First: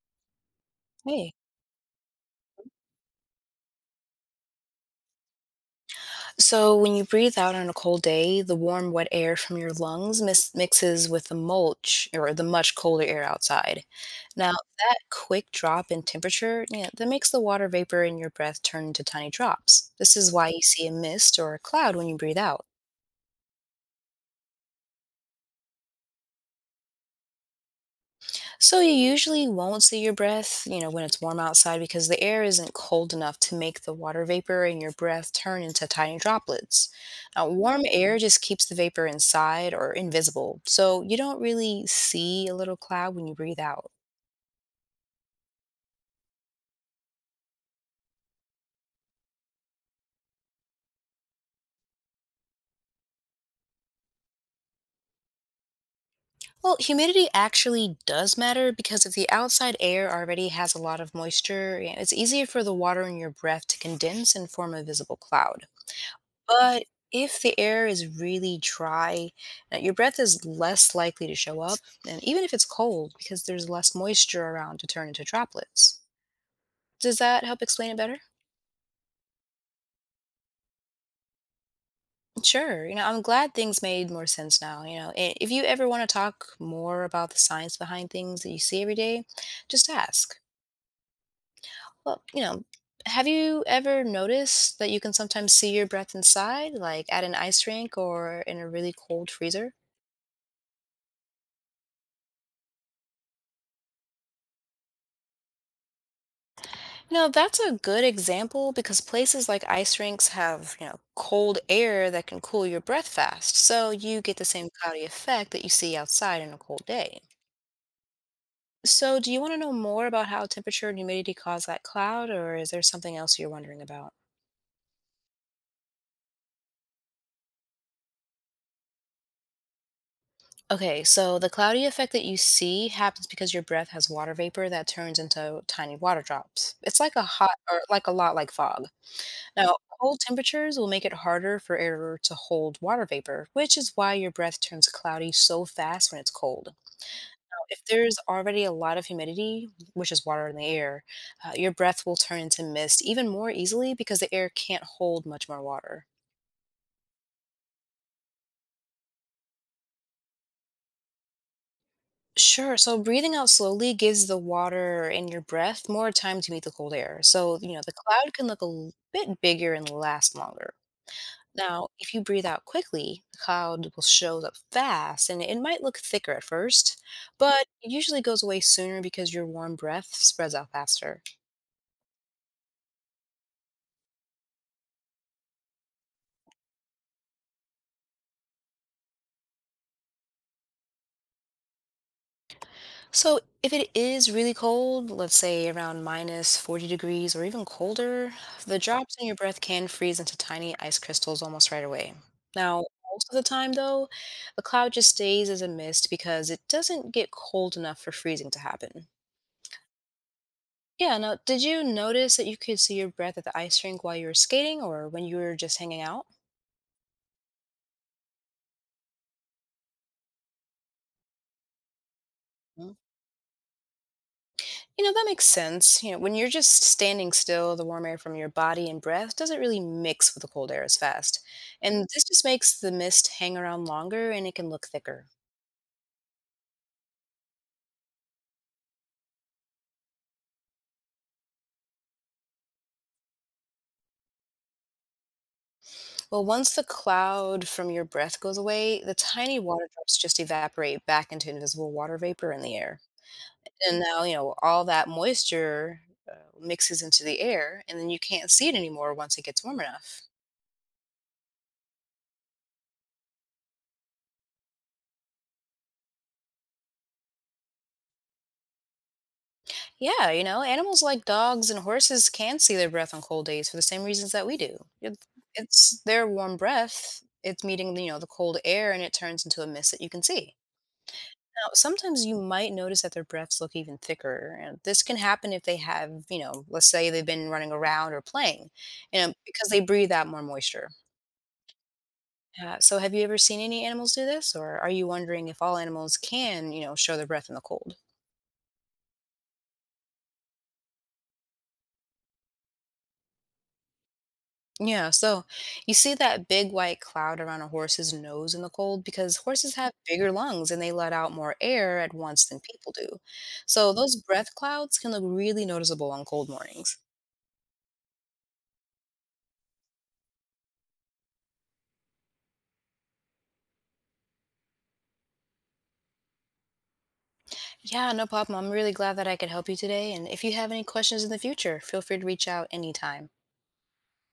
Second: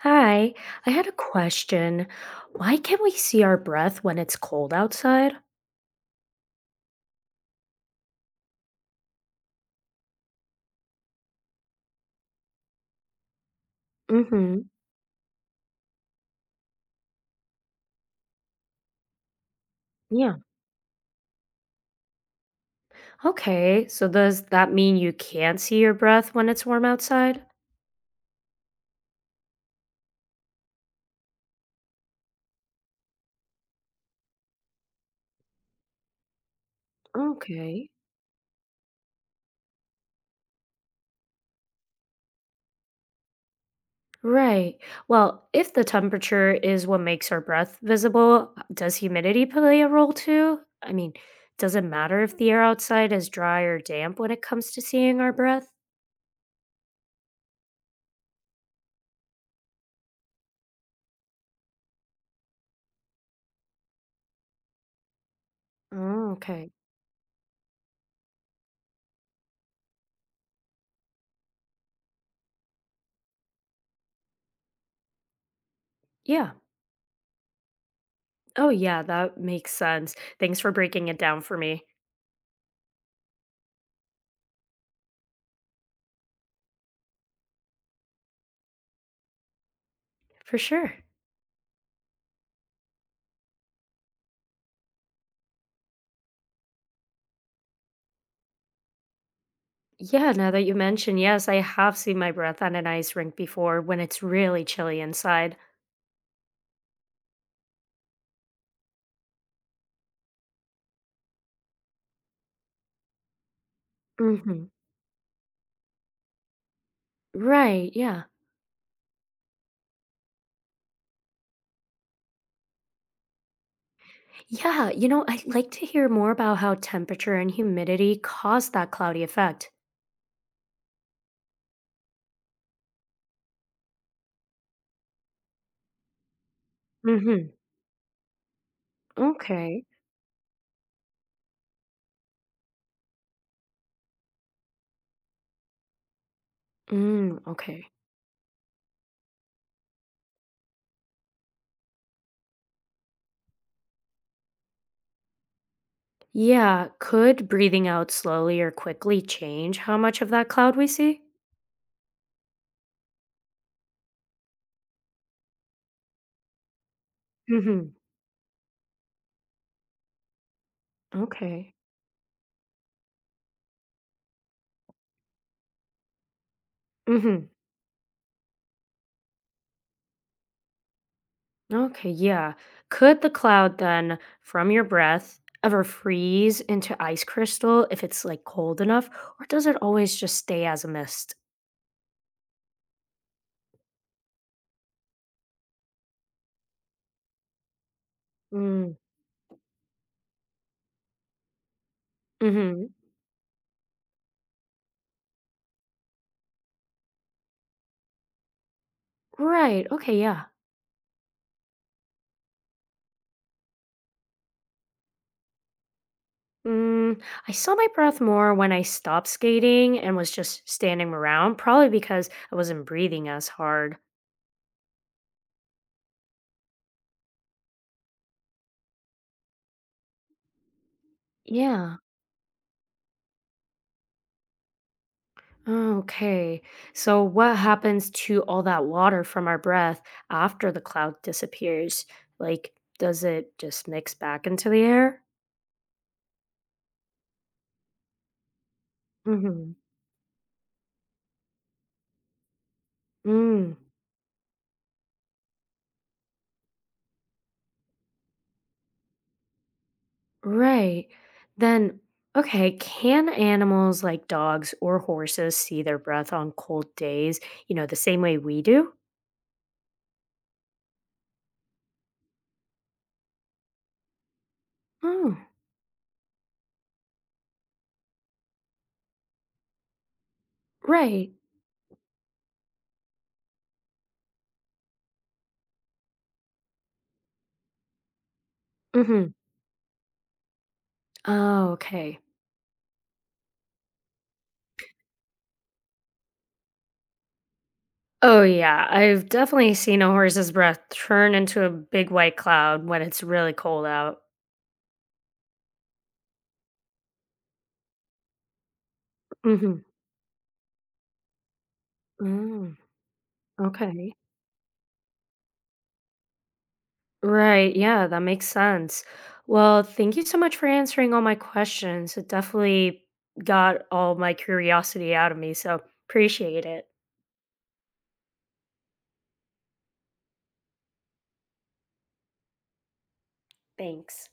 Hi, I had a Hey. question. Why can't we see our breath when it's cold outside? So when you breathe out on a cold day, the warm, wet air from your lungs mixes with the mulch or the much colder air outside. Now, Mm-hmm. that quick drop in temperature, yeah, that makes the water vapor in your breath turn into tiny drops. This is Yeah. why you see a mist or a cloud when you breathe out. Okay, so does that mean you can't see your breath when it's warm outside? So you usually won't see your breath, you know, when it's warm outside because the air isn't cold enough to make the water vapor in your breath turn into tiny droplets. Now, warm Okay. air just keeps the vapor inside or invisible, so you don't really see a little cloud when you breathe out. Right. Well, if the temperature is what makes our breath visible, does humidity play a role too? Does it matter if the air outside is dry or damp when it comes to seeing our breath? Well, humidity actually does matter because if the outside air already has a lot of moisture, yeah, it's easier for the water in your breath to condense and form a visible cloud. Oh, okay. But if the air is really dry, your breath is less likely to show up, and even if it's cold, because there's less moisture around to turn into droplets. Yeah. Does that help explain it better? Oh, yeah, that makes sense. Thanks for breaking it down for me. Sure. You know, I'm glad things made more sense now. If you ever want to talk more about the science behind things that you see every day, just ask. For sure. Well, you know, have you ever noticed that you can sometimes see your breath inside, like at an ice rink or in a really cold freezer? Yeah, now that you mention, yes, I have seen my breath on an ice rink before when it's really chilly inside. No, that's a good example because places like ice rinks have, you know, cold air that can cool your breath fast, so you get the Hmm. same cloudy effect that you see outside in a cold day. Right, yeah. So, do you want to know more about how temperature and humidity cause that cloud, or is there something else you're wondering about? Yeah, I'd like to hear more about how temperature and humidity cause that cloudy effect. Okay, so the cloudy effect that you see happens because your breath has water vapor that turns into tiny water drops. It's like a hot Mm-hmm. or like a lot like fog. Now, Okay. cold temperatures will make it harder for air to hold water vapor, which is why your breath turns cloudy so fast when it's cold. Now, Mm, if okay. there's already a lot of humidity, which is water in the air, your breath will turn into mist even more easily because the air can't hold much more water. Yeah, could breathing out slowly or quickly change how much of that cloud we see? Sure, so breathing out slowly gives the water in your breath more time to meet the cold air. So, you know, the Mm-hmm. cloud can look bit bigger and last longer. Okay. Now, if you breathe out quickly, the cloud will show up fast and it might look thicker at first, Mm-hmm. but it usually goes away sooner because your warm breath spreads out faster. Okay, yeah. Could the cloud then from your breath ever freeze into ice crystal if it's like cold enough, or does it always just stay as a mist? So, if it is really cold, let's say around minus 40 degrees or even colder, the Mm, drops in your breath can freeze into tiny ice crystals almost right away. mm-hmm. Now, most of the time, though, the cloud just stays as a mist because it doesn't get cold enough for freezing to happen. Right. Okay, yeah. Yeah, now, did you notice that you could see your breath at the ice rink while you were skating or when you were just hanging out? Mm, I saw my breath more when I stopped skating and was just standing around, probably because I wasn't Mhm. breathing as hard. You know, that makes sense. You know, when you're just standing still, the warm air from your body and breath doesn't really mix with the cold air as fast. Yeah. And this just makes the mist hang around longer and it can look thicker. Oh, okay. So, what happens to all that water from our breath after the cloud disappears? Like, does it just mix back into the air? Well, once the cloud from your breath goes away, the tiny Mm-hmm. water drops just evaporate back into invisible water vapor in the air. Mm, And now, you know, all that moisture uh, mixes into the air, and then you can't see it anymore once it gets warm enough. right. Then, okay, can animals like dogs or horses see their breath on cold days, the same way we do? Yeah, you know, animals like dogs and horses can see their breath on cold days for the same reasons that we do. Oh, It's their warm breath, it's meeting, you know, the cold air and it turns into a mist that you can see. right. Now, sometimes you might notice that their breaths look even thicker, and this can happen if they have, you know, let's say they've been running around or playing, you Mm-hmm. know, because they breathe out more moisture. Oh, okay. So, have you ever seen any animals do this, or are you wondering if all animals can, you know, show their breath in the cold? Oh, yeah. I've definitely seen a horse's breath turn into a big white cloud when it's really cold out. Yeah, so you see that big white cloud around a horse's nose in the cold because horses Mhm. have bigger lungs and they let out more air at once than Mm, people do. So okay. those breath clouds can look really noticeable on cold mornings. Right. Yeah, that makes sense. Well, thank you so much for answering all my questions. It definitely got all my curiosity out of me. So appreciate it. Yeah, no problem. I'm really glad that I could help you today. And if you have any questions in the future, feel free to reach out anytime. Thanks.